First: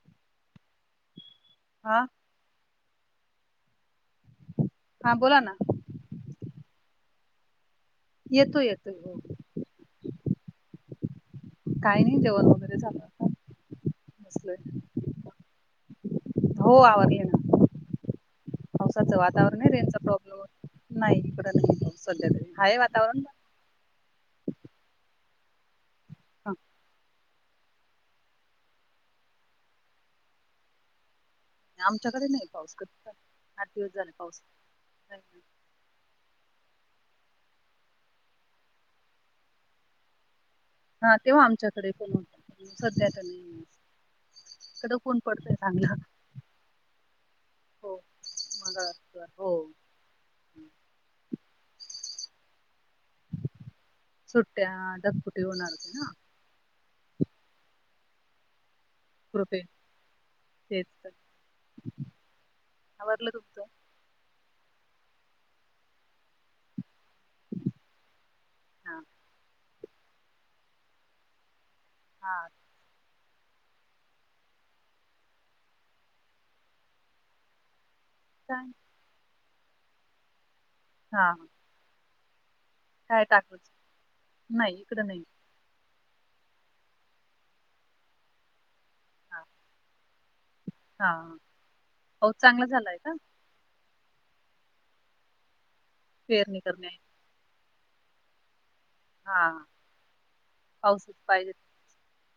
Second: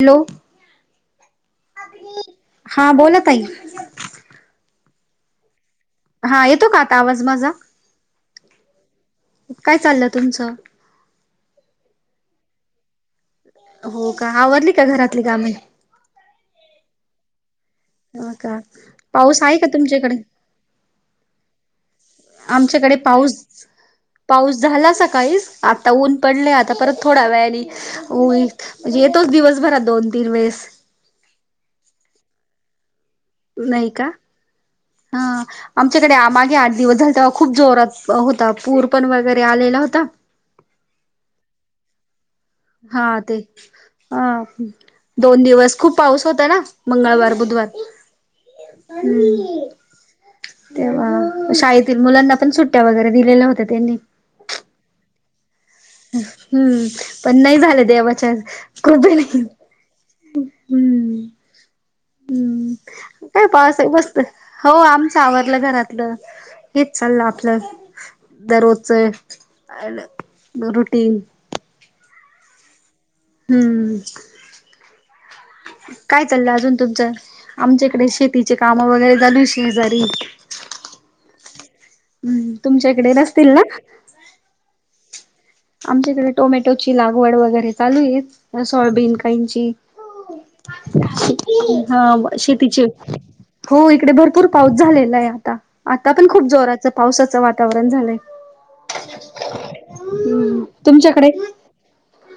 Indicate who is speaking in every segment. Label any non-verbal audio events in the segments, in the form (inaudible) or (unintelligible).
Speaker 1: Hello
Speaker 2: हा
Speaker 1: हा बोला ताई.
Speaker 2: हा बोला ना.
Speaker 1: हा येतो का आता आवाज माझा?
Speaker 2: येतो येतोय हो.
Speaker 1: काय चाललं तुमचं?
Speaker 2: काही नाही जेवण वगैरे झालं आता
Speaker 1: हो का
Speaker 2: बसलोय
Speaker 1: आवरली का घरातली काम?
Speaker 2: हो आवरली ना.
Speaker 1: हो का
Speaker 2: पावसाचं
Speaker 1: पाऊस
Speaker 2: वातावरण
Speaker 1: का
Speaker 2: आहे रेंजचा
Speaker 1: तुमच्याकडे
Speaker 2: प्रॉब्लेम होत नाही इकड नाही सध्या तरी हाय
Speaker 1: आमच्याकडे
Speaker 2: वातावरण पण
Speaker 1: पाऊस पाऊस झाला सकाळीच आता ऊन पडलय
Speaker 2: पण
Speaker 1: आता परत थोडा वेळाने आणि म्हणजे येतोच दिवसभरात दोन तीन वेळेस.
Speaker 2: आमच्याकडे नाही पाऊस कधीचा.
Speaker 1: नाही का हा. आमच्याकडे मागे आठ दिवस झालत खूप जोरात होता पूर पण वगैरे आलेला होता.
Speaker 2: हा तेव्हा आमच्याकडे पण होता. पण
Speaker 1: हा
Speaker 2: सध्या तर
Speaker 1: ते
Speaker 2: नाही
Speaker 1: अ
Speaker 2: इकडं ऊन
Speaker 1: दोन
Speaker 2: पडतंय
Speaker 1: दिवस
Speaker 2: चांगलं
Speaker 1: खूप पाऊस होत ना मंगळवार, बुधवार
Speaker 2: हो मंगळवार हो
Speaker 1: हम्म. तेव्हा शाळेतील मुलांना पण सुट्ट्या वगैरे दिलेल्या होत्या त्यांनी.
Speaker 2: सुट्ट्या हा ढगफुटी होणार होती ना.
Speaker 1: हम्म पण नाही झालं देवच्या कृपेने.
Speaker 2: कृपे तेच तर,
Speaker 1: हम्म
Speaker 2: आवरला तुमच?
Speaker 1: बसत हो आमच आवरलं घरातलं. हेच चाललं आपलं
Speaker 2: हा
Speaker 1: दररोजचं रुटीन.
Speaker 2: हां.
Speaker 1: हम्म. काय चाललं अजून तुमचं? आमच्याकडे शेतीचे
Speaker 2: काय
Speaker 1: काम वगैरे चालू हे शेजारी.
Speaker 2: हां.
Speaker 1: हम्.
Speaker 2: काय टाकच नाही इकडं नाही,
Speaker 1: आमच्याकडे टोमॅटोची लागवड वगैरे चालू आहे, सोयाबीन
Speaker 2: हा
Speaker 1: काहीची
Speaker 2: हा
Speaker 1: हा
Speaker 2: पाऊस चांगला
Speaker 1: शेतीचे
Speaker 2: झालाय का
Speaker 1: हो इकडे भरपूर पाऊस झालेला आहे आता आता पण खूप
Speaker 2: पेरणी करणे
Speaker 1: जोराचं पावसाचं वातावरण झालंय.
Speaker 2: हा
Speaker 1: हम्म
Speaker 2: पाऊसच
Speaker 1: तुमच्याकडे
Speaker 2: पाहिजे.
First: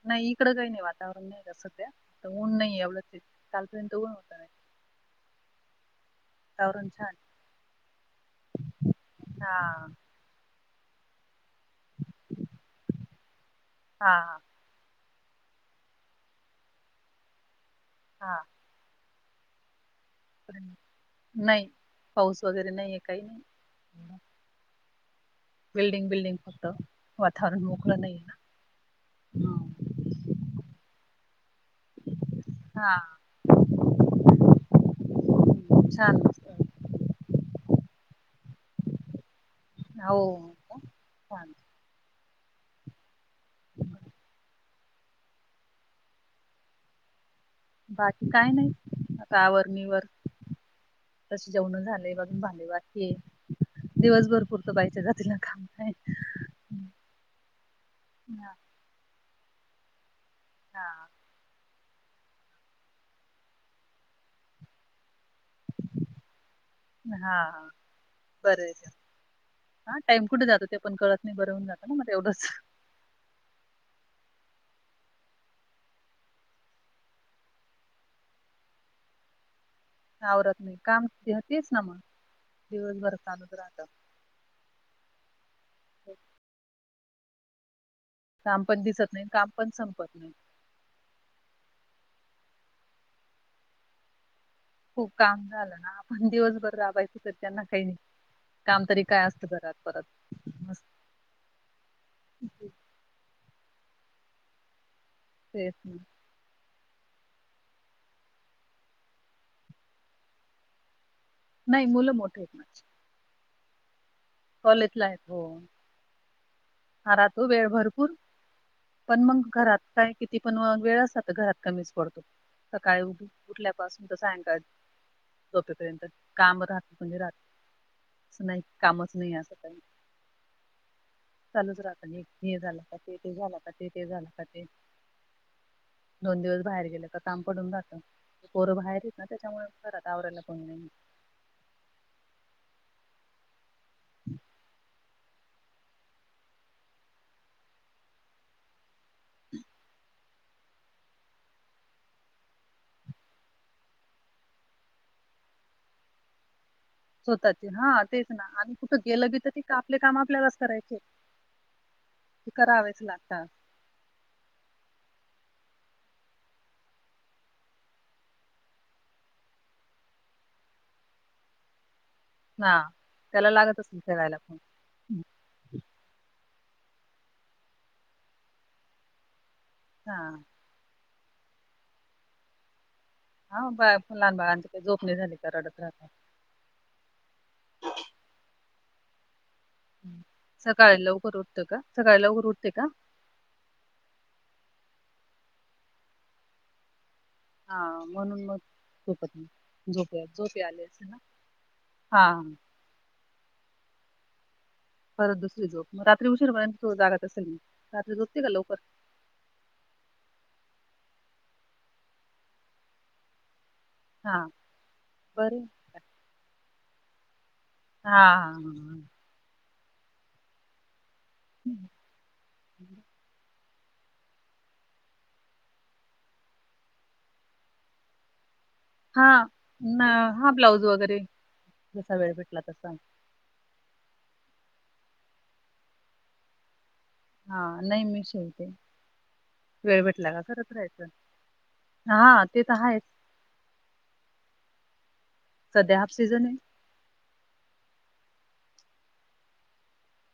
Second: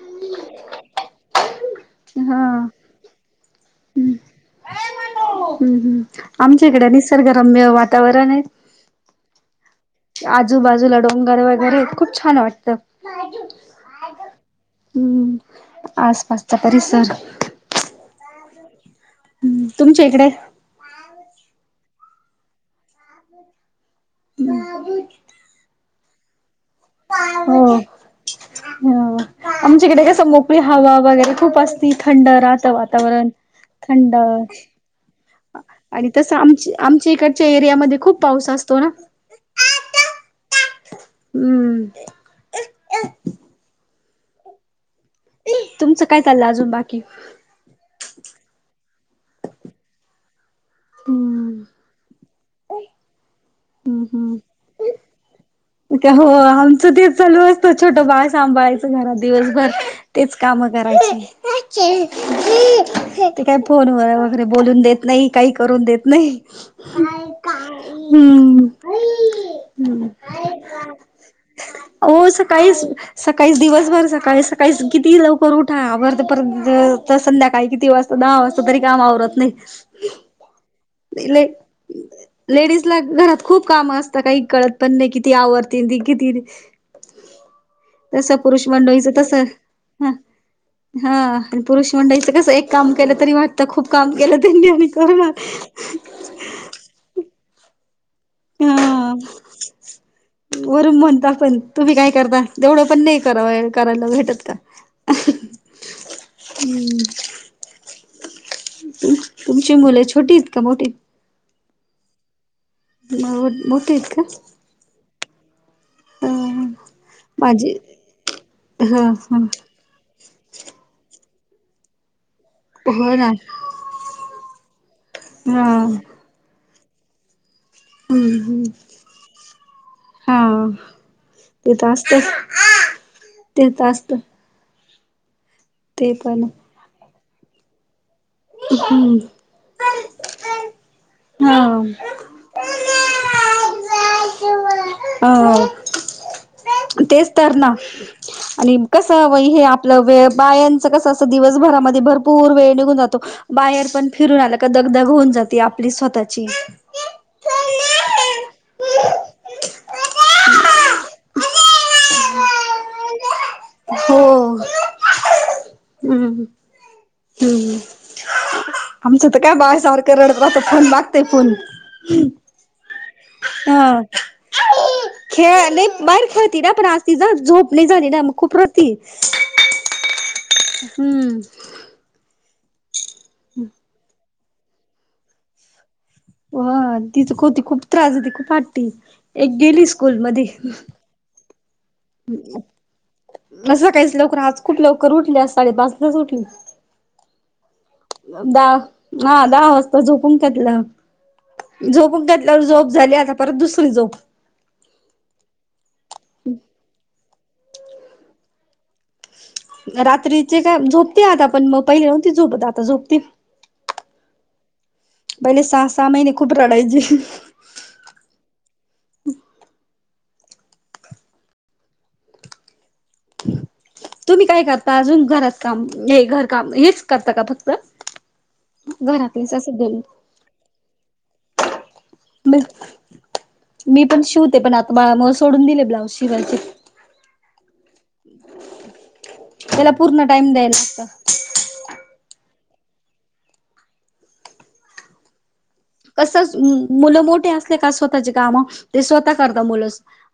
Speaker 2: नाही इकडं काही नाही वातावरण नाही तसं सध्या ऊन नाही एवढंच हे.
Speaker 1: ह् हम्म हम् आमच्या
Speaker 2: वातावरण
Speaker 1: इकडे
Speaker 2: छान
Speaker 1: निसर्गरम्य वातावरण आहे.
Speaker 2: हा.
Speaker 1: आजूबाजूला डोंगर वगैरे खूप छान वाटत.
Speaker 2: हा
Speaker 1: हम्म आसपासचा परिसर
Speaker 2: हा.
Speaker 1: हम्म, तुमच्या इकडे?
Speaker 2: नाही. पाऊस वगैरे नाही आहे काही.
Speaker 1: (unintelligible)
Speaker 2: बिल्डिंग बिल्डिंग फक्त वातावरण
Speaker 1: हो
Speaker 2: मोकळं नाहीय ना
Speaker 1: (unintelligible) समु हवा वगैरे खूप असती. थंड राहत
Speaker 2: हा
Speaker 1: वातावरण थंड आणि
Speaker 2: छान
Speaker 1: कस
Speaker 2: मस्त.
Speaker 1: आमच आमच्या इकडच्या एरियामध्ये खूप पाऊस असतो ना.
Speaker 2: हो. छान
Speaker 1: हम्म. तुमचं काय चाललं अजून बाकी?
Speaker 2: बाकी काय नाही. आता आवर निवर तशी
Speaker 1: हम्म
Speaker 2: जेवण झाले, अजून भांडे बाकीय. दिवसभरपुरतं बायच्या जातील काम. आहे.
Speaker 1: क हो, आमचं तेच चालू असतं, छोटं बाळ
Speaker 2: हा.
Speaker 1: सांभाळायचं घरात दिवसभर. तेच काम करायची. ते काय फोन वर वगैरे, बोलून देत नाही काही करून देत नाही.
Speaker 2: हा
Speaker 1: हम्म
Speaker 2: बरंय ते. हा
Speaker 1: हम्म.
Speaker 2: टाईम कुठे जातो? ते पण कळत नाही. बरवून जात ना म तेवढंच
Speaker 1: (inaudible) सकाळीस दिवसभर सकाळी सकाळी किती भी लवकर उठा, आवरते परंत वेळ होतो. संध्याकाळी किती वाजता दहा वाजता तरी काम आवरत नाही.
Speaker 2: आवरत नाही काम
Speaker 1: ले
Speaker 2: तेच ना मग
Speaker 1: लेडीज ला
Speaker 2: दिवसभर
Speaker 1: घरात
Speaker 2: चालूच
Speaker 1: खूप
Speaker 2: राहत.
Speaker 1: काम अस ता. काही कळत पण नाही. किती आवरतील ती किती तस
Speaker 2: काम
Speaker 1: पुरुष
Speaker 2: पण
Speaker 1: मंडळीच
Speaker 2: दिसत नाही
Speaker 1: तस
Speaker 2: काम पण संपत
Speaker 1: हा
Speaker 2: नाही.
Speaker 1: हा आणि पुरुष मंडळींच कस, एक काम केलं तरी वाटतं खूप काम केलं त्यांनी आणि
Speaker 2: खूप
Speaker 1: करणार
Speaker 2: काम झालं ना, आपण दिवसभर राबायचं तर त्यांना काही नाही.
Speaker 1: हा
Speaker 2: काम तरी काय असतं घरात परत मस्त
Speaker 1: वरून म्हणता पण, तुम्ही काय करता? तेवढंच पण नाही करा करायला भेटत का?
Speaker 2: तेच ना.
Speaker 1: हम्म. तुमची मुलं छोटी आहेत का मोठीत.?
Speaker 2: नाही मुलं मोठीयेत माझी.
Speaker 1: (unintelligible) मोठीत का?
Speaker 2: कॉलेजला आहेत हो.
Speaker 1: ह
Speaker 2: हा राहतो वेळ
Speaker 1: माझी
Speaker 2: भरपूर
Speaker 1: हा
Speaker 2: पण
Speaker 1: हा
Speaker 2: मग घरात कारण किती पण वेळ असला तर घरात कमीच पडतो. सकाळी उ
Speaker 1: हो ना
Speaker 2: उठल्यापासून तर सायंकाळ
Speaker 1: हा
Speaker 2: झोपेपर्यंत काम राहत म्हणजे राहत.
Speaker 1: हम्म
Speaker 2: असं नाही
Speaker 1: हम्म.
Speaker 2: की कामच नाही असं काही.
Speaker 1: हा ते
Speaker 2: चालूच
Speaker 1: तर
Speaker 2: राहत.
Speaker 1: असत
Speaker 2: हे झालं का ते, ते झालं का ते,
Speaker 1: तर
Speaker 2: ते
Speaker 1: असत
Speaker 2: झालं का ते.
Speaker 1: (inaudible)
Speaker 2: दोन
Speaker 1: पण
Speaker 2: दिवस बाहेर गेल, तर काम पडून जात. पोरं बाहेर येत
Speaker 1: हो
Speaker 2: ना, त्याच्यामुळे खरात आवरायला कोण नाहीये.
Speaker 1: हा. (unintelligible)
Speaker 2: (unintelligible)
Speaker 1: हा. तेच तर ना. आणि कसं वय हे आपलं वे बायांच कस अस दिवसभरामध्ये भरपूर वेळ निघून जातो. बाहेर पण फिरून आला का दगदग होऊन जाते आपली स्वतःची.
Speaker 2: स्वतःचे हा तेच ना, आणि कुठं गेलं की तर ते आपले काम आपल्यालाच करायचे. करावायचं लागतात.
Speaker 1: हो हम् हम्. आमचं तर काय बाळ सारखं रडत राहत, फोन लागतेय फोन.
Speaker 2: हा, त्याला लागत असेल
Speaker 1: हा
Speaker 2: खेळायला.
Speaker 1: खेळ नाही बाहेर खेळती ना, पण आज ति ज झोप नाही झाली ना, मग खूप रडती.
Speaker 2: हा.
Speaker 1: हम्म.
Speaker 2: हा बा (unintelligible) फुलहान बागांची काही जोपणी झाली का रडत राहत.
Speaker 1: हो तिच हो ती खूप त्रास देती. खूप हट्टी, एक गेली स्कूल
Speaker 2: हं.
Speaker 1: मध्ये.
Speaker 2: सकाळी लवकर उठत का, सकाळ लवकर उठते का?
Speaker 1: सकाळीच लवकर आज खूप लवकर उठले, आज साडेपाचलाच उठली..
Speaker 2: हा म्हणून मग
Speaker 1: दहा,
Speaker 2: झोपत
Speaker 1: ह
Speaker 2: नाही.
Speaker 1: दहा वाजता
Speaker 2: झोप
Speaker 1: झोपून
Speaker 2: झोप
Speaker 1: टाकलं.
Speaker 2: आली असेल ना? हा
Speaker 1: झोपून घेतल्यावर झोप झाली. आता परत दुसरी झोप.
Speaker 2: परत दुसरी झोप, रात्री उशीरपर्यंत तो जागा असेल, रात्री जोपते का लवकर?
Speaker 1: रात्रीचे काय झोपते आता, पण मग पहिले नव्हती झोपत आता झोपते.
Speaker 2: हां.
Speaker 1: पहिले सहा- सहा महिने खूप राडायचेे.
Speaker 2: हा हा हा.... ह (unintelligible)
Speaker 1: तुम्ही काय करता अजून घरात काम हे घर काम हेच करता का फक्त? (inaudible)
Speaker 2: हा,
Speaker 1: घरातलेच असं
Speaker 2: हा ब्लाऊज वगैरे जसा वेळ भेटला तसा.
Speaker 1: मी पण शिवते पण आता बाळामुळे सोडून दिले ब्लाऊज शिवायचे.
Speaker 2: हा, नाही मी शिवते.
Speaker 1: त्याला
Speaker 2: वेळ
Speaker 1: पूर्ण
Speaker 2: भेटला का
Speaker 1: टाइम
Speaker 2: करत
Speaker 1: द्यायला
Speaker 2: राहायचं.
Speaker 1: लागत
Speaker 2: हा, ते तर आहेच. सध्या हाफ सीझन
Speaker 1: कस
Speaker 2: आहे.
Speaker 1: मुलं मोठे असले का स्वतःचे कामं ते स्वतः करतात मुलं.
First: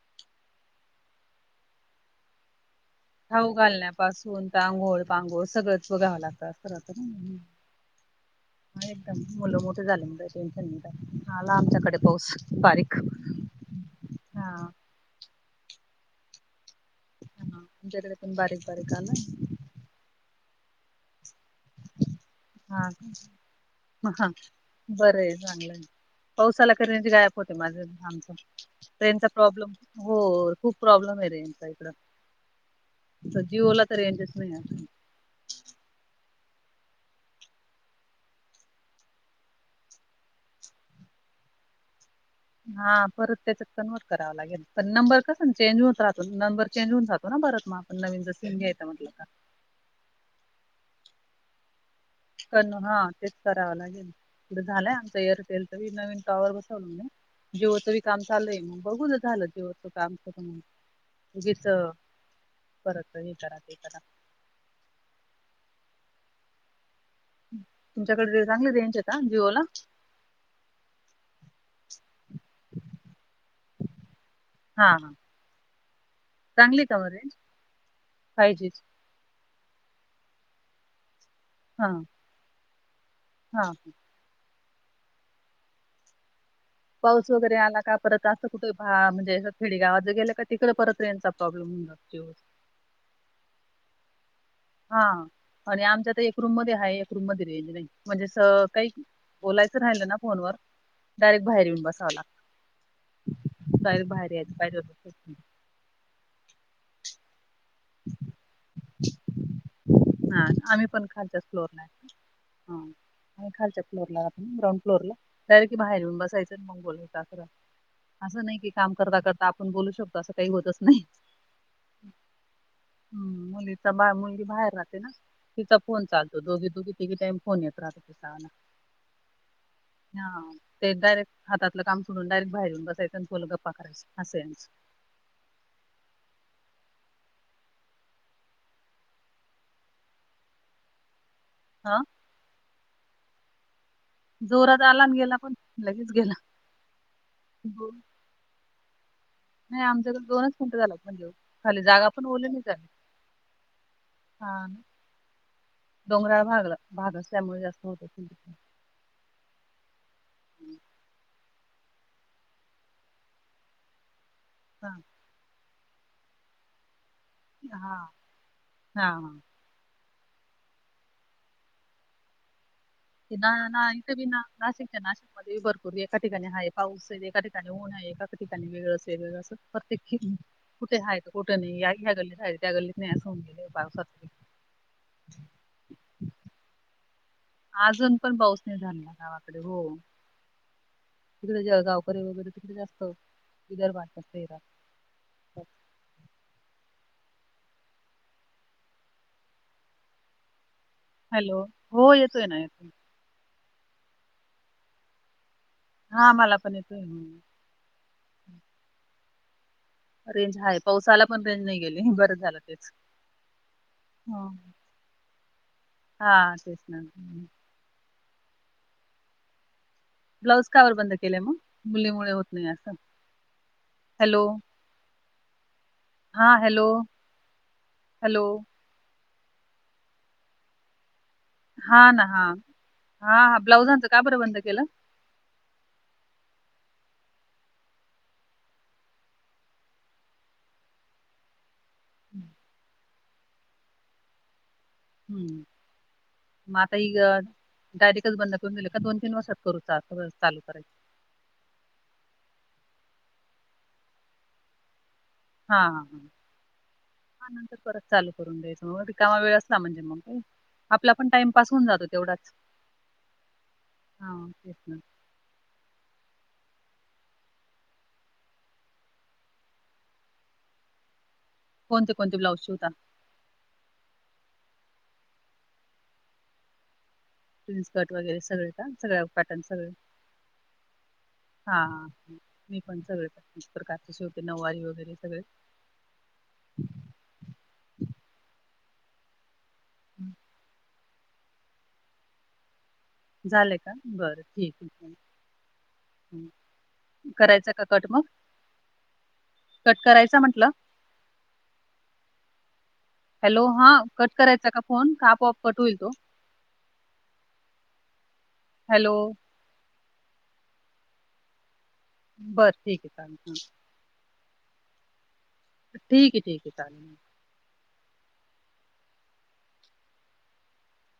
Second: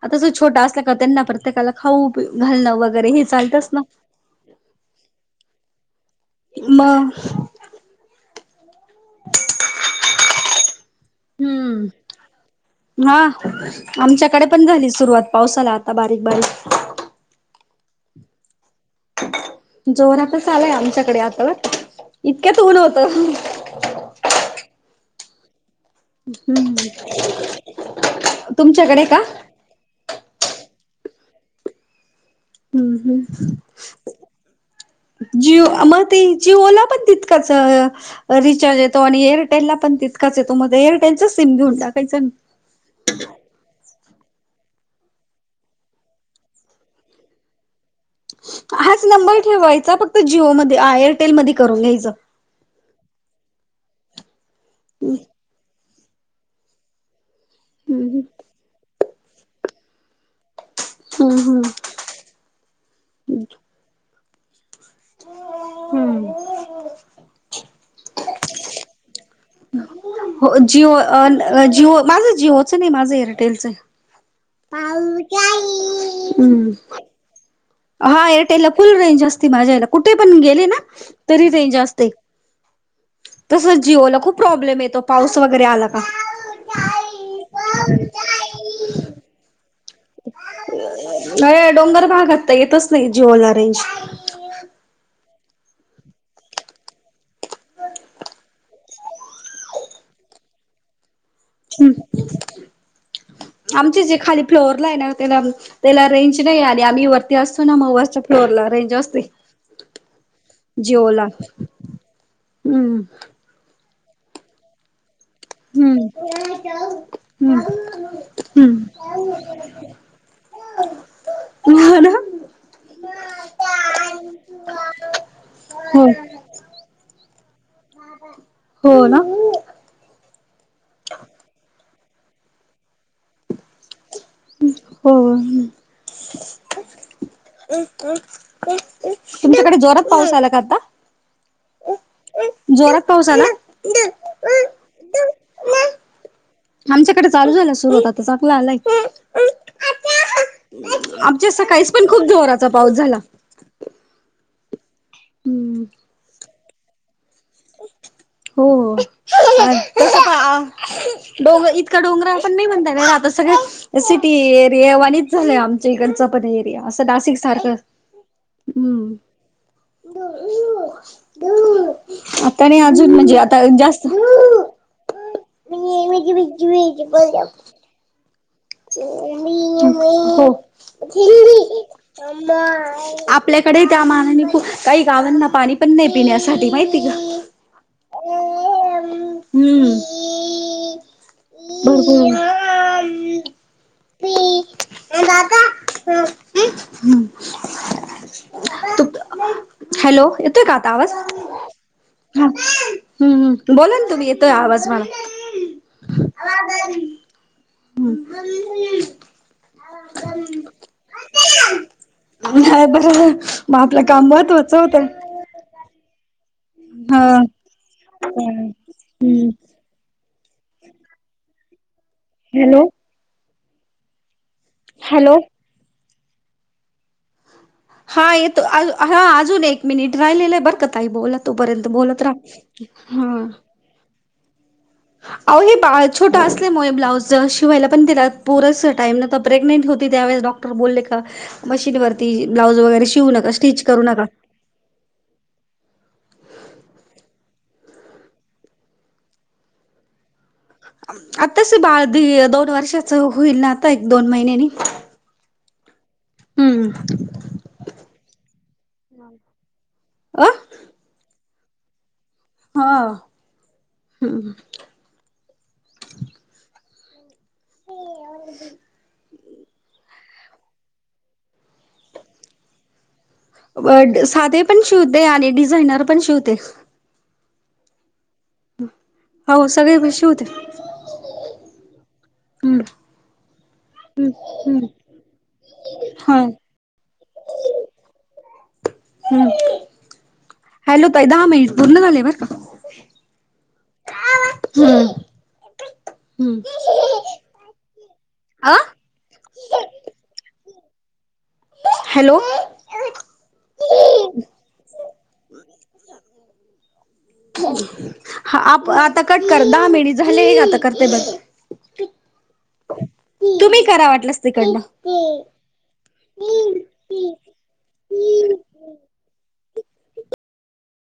Speaker 1: आता जो छोटा असला का त्यांना प्रत्येकाला खाऊ पी घालणं वगैरे हे चालतंच ना.
Speaker 2: पासून आंघोळ- पांघोळ सगळंच बघावं लागतं खर तर.
Speaker 1: मग
Speaker 2: एकदम मुलं मोठी झालं काही टेन्शन नाही रहात, आला
Speaker 1: हम्म
Speaker 2: आमच्याकडे पाऊस बारीक.
Speaker 1: हा
Speaker 2: हा
Speaker 1: आमच्याकडे पण
Speaker 2: हा
Speaker 1: झाली सुरुवात पावसाला आता बारीक बारीक.
Speaker 2: हा आमच्याकडे पण बारीक बारीक आला ना.
Speaker 1: जोरातच आलाय आमच्याकडे आता बर इतक्यात ऊन
Speaker 2: हा
Speaker 1: होत
Speaker 2: का बरंय चांगलंय. पाऊस आला का रेंज गायप होते माझ आमच
Speaker 1: तुमच्याकडे का
Speaker 2: रेंज चा प्रॉब्लेम हो खूप प्रॉब्लेम आहे रेचा इकड.
Speaker 1: हम्म हम्म
Speaker 2: तर जिओला तर रेंजच नाही.
Speaker 1: जिओ मग ते जिओला पण तितकच रिचार्ज येतो आणि एअरटेलला पण तितकाच येतो. मग एरटेलचं सिम घेऊन टाकायचं.
Speaker 2: हा परत त्याच कन्वर्ट कराव लागेल, पण नंबर कस ना चेंज होऊत राहतो. नंबर चेंज होऊन राहातो ना परत मग. आपण नवीन जर सिम घ्यायचा
Speaker 1: हाच
Speaker 2: म्हटलं का
Speaker 1: नंबर ठेवायचा फक्त जिओमध्ये, एरटेलमध्ये करून घ्यायच.
Speaker 2: करण हा तेच करावं लागेल, ईकढं झालंय आमच एअरटेल नवीन टॉवर बसवल ना, जिओ च पण काम
Speaker 1: हम्म
Speaker 2: चाललंय मग बघू झालं जे काम कर उगीच करत हे करा ते करा.
Speaker 1: हम्म.
Speaker 2: तुमच्याकडे चांगली रेंज आहे का जिओ ला?
Speaker 1: हो. जिओ जिओ माझं जिओचं नाही माझं एअरटेलचं आहे.
Speaker 2: हा ह.
Speaker 1: हम्म
Speaker 2: चांगली आहे का मग रेंज?
Speaker 1: हा
Speaker 2: फाय
Speaker 1: एअरटेल ला
Speaker 2: जी ची?
Speaker 1: फुल रेंज असते माझ्याला कुठे पण गेले ना तरी रेंज
Speaker 2: हा
Speaker 1: असते‌.
Speaker 2: हा
Speaker 1: तसच जिओला खूप प्रॉब्लेम येतो. पाऊस वगैरे आला का.
Speaker 2: पाऊस वगैरे आला का. परत असं कुठे भा म्हणजे खेडीगावात. गेलं का तिकडं परत येण्याचा
Speaker 1: अ
Speaker 2: प्रॉब्लेम होणार
Speaker 1: डोंगर
Speaker 2: ज्यो.
Speaker 1: भागात तर येतच नाही जिवोला रेंज.
Speaker 2: हा. आणि आमच्या तर एक रूम मध्ये आहे एक रूम मध्ये रेज नाही म्हणजे काही बोलायचं राहिलं ना फोनवर. डायरेक्ट बाहेर येऊन बसाव लागतं.
Speaker 1: आमचे
Speaker 2: डायरेक्ट
Speaker 1: जे
Speaker 2: बाहेर
Speaker 1: खाली
Speaker 2: यायचं पाहिजे
Speaker 1: फ्लोवरला आहे ना त्याला त्याला रेंज नाही आली. आणि आम्ही वरती असतो ना मग वरच्या फ्लोअरला रेंज असते.
Speaker 2: हा आम्ही पण
Speaker 1: जिओला
Speaker 2: खालच्याच फ्लोरला हाय.
Speaker 1: हम्म.
Speaker 2: आणि खलच्या फ्लोर ला आम्ही ग्राउंड फ्लोरला. डायरेक्ट
Speaker 1: हम्म
Speaker 2: बाहेरून बसायचं आणि मग बोलायचं असं नाही की
Speaker 1: हम्म
Speaker 2: काम करता करता आपण बोलू शकतो. असं काही होतच नाही‌.
Speaker 1: हो ना.
Speaker 2: हम्. मुलीचा बा मुलगी बाहेर राहते. तिचा फोन
Speaker 1: हो
Speaker 2: चालतो दोघी दोघी तिघे टाईम फोन येत राहतो तिना.
Speaker 1: हो ना.
Speaker 2: हा. ते डायरेक्ट हातलं काम सोडून डायरेक्ट बाहेरून बसायचं तोला गप्पा करायचं. अस हाय आमचं.
Speaker 1: हो. तुमच्याकडे जोरात पाऊस आला का आता?
Speaker 2: हा
Speaker 1: जोरात पाऊस आला.
Speaker 2: जोरात आला आणि गेला पण. लगेच गेला.
Speaker 1: आमच्याकडे चालू झाला
Speaker 2: दोन-
Speaker 1: सुरुवात चांगला आलाय.
Speaker 2: नाही. आमच्याकडे दोनच मिंटं झालं‌ पडलं
Speaker 1: आमच्या
Speaker 2: खाली
Speaker 1: सकाळीच
Speaker 2: जागा
Speaker 1: खूप
Speaker 2: पण ओली नाही
Speaker 1: जोराचा
Speaker 2: झाली.
Speaker 1: पाऊस झाला.
Speaker 2: हा‌.
Speaker 1: हम्म
Speaker 2: डोंगराळ भागला भाग असल्यामुळे जास्त होत
Speaker 1: हो. डो इतका डोंगराळ पण नाही म्हणता नाही आता सगळं सिटी
Speaker 2: हा.
Speaker 1: वाच झालंय आमच्या इकडचा पण एरिया असं सारखं.
Speaker 2: हा हा
Speaker 1: हम्म.
Speaker 2: हा.
Speaker 1: आता नी अ
Speaker 2: ते
Speaker 1: म्हणजे
Speaker 2: ना
Speaker 1: आता
Speaker 2: ना
Speaker 1: जास्त
Speaker 2: इथं बी ना
Speaker 1: हो.
Speaker 2: नाशिकच्या नाशिकमध्ये भरपूर एका ठिकाणी हाय पाऊस आहे एका ठिकाणी ऊन आहे एका ठिकाणी वेगळंच वेगळं असं प्रत्येक ठिक- कुठे हाय तर कुठे नाही या ह्या गल्लीत हाय त्या गल्लीत नाही असं होऊन गेले
Speaker 1: आपल्याकडे त्या
Speaker 2: पावसात.
Speaker 1: मानानी काही गावांना पाणी पण नाही पिण्यासाठी माहिती का?
Speaker 2: अजून पण पाऊस नाही झाला गावाकडे. हो.
Speaker 1: हम्म.
Speaker 2: तिकडे जळगाव कडे वगैरे
Speaker 1: भरपूर.
Speaker 2: तिकडे जास्त विदर्भातात
Speaker 1: हम्. तू हॅलो. येतोय का आता आवाज?
Speaker 2: हॅलो हो येतोय ना येतोय
Speaker 1: हम्मम. बोला ना तुम्ही येतोय आवाज मला.
Speaker 2: हा. मला पण येतोय.
Speaker 1: (unintelligible)
Speaker 2: रेंज हाय पावसाला पण रेंज नाही गेली बरं झालं
Speaker 1: नाही
Speaker 2: तेच.
Speaker 1: बरं मग आपलं काम मत होत चौता
Speaker 2: हां
Speaker 1: हा हम्म
Speaker 2: ब्लाऊज कावर बंद केलंय मग मुलीमुळे होत नाही
Speaker 1: हॅलो
Speaker 2: असं हॅलो
Speaker 1: हॅलो
Speaker 2: हा हॅलो
Speaker 1: हा
Speaker 2: हॅलो
Speaker 1: येतो हा अजून एक मिनिट राहिलेलं आहे बरका तई बोला. तोपर्यंत
Speaker 2: हा
Speaker 1: बोलत राहा हा.
Speaker 2: काबर बंद केला?
Speaker 1: अह हे बा छोटं असलेमुळे ब्लाउज शिवायला पण पुर टाईम ना प्रेग्नेंट होती त्यावेळेस डॉक् र बोलले का मशीनवररती ब्लाउज वगैरे शिवू नका स्टिच करू नका.
Speaker 2: हम्म हम मग आता इ डायरेक्टच बंद करून गेले का दोन तीन वासात करू चालू करायच
Speaker 1: आताच बाळ ध दोन वर्षाच होईल ना आता एक दोन महिनेनी.
Speaker 2: हा ह हा
Speaker 1: हम्म हम
Speaker 2: हा नंतर परत चालू करून द्यायचं मग रिकामा वेळ म्हणजे मग का
Speaker 1: अ
Speaker 2: आपला पण टाइम पास होऊन जातो तेवढाच. हा तेच ना
Speaker 1: ह अदी
Speaker 2: कोणते कोणते ब्लाउज शिवता?
Speaker 1: साधे पण शिवते आणि डिझायनर पण शिवते.
Speaker 2: प्रिन्स कट वगैरे सगळे का सगळ पॅटर्न
Speaker 1: हो
Speaker 2: सगळे.
Speaker 1: पण शिवते
Speaker 2: हा मी
Speaker 1: हम्म
Speaker 2: पण सगळे प्रकारचे शे होते नऊवारी
Speaker 1: हम्म
Speaker 2: वगैरे सगळे.
Speaker 1: हा हम्
Speaker 2: हम्म
Speaker 1: हॅलो ताई दहा मिनट पूर्ण झाले बर का.
Speaker 2: झाले का बरं. ठीक आहे.
Speaker 1: हम्म
Speaker 2: ठीक आहे. हं.
Speaker 1: हम्म
Speaker 2: करायचा का कट मग
Speaker 1: अ
Speaker 2: कट करायचा म्हंटलं?
Speaker 1: हॅलो
Speaker 2: हॅलो हा कट करायचा का फोन का आपोआप कट होईल तो.
Speaker 1: ह आप
Speaker 2: हॅलो?
Speaker 1: आता कट कर दहा मिनिट झाले आता करते बर
Speaker 2: बरं ठीक आहे चालेल. हां.
Speaker 1: तुम्ही करा वाटलस तिकंन
Speaker 2: ठीक आहे ठीक आहे चालेलं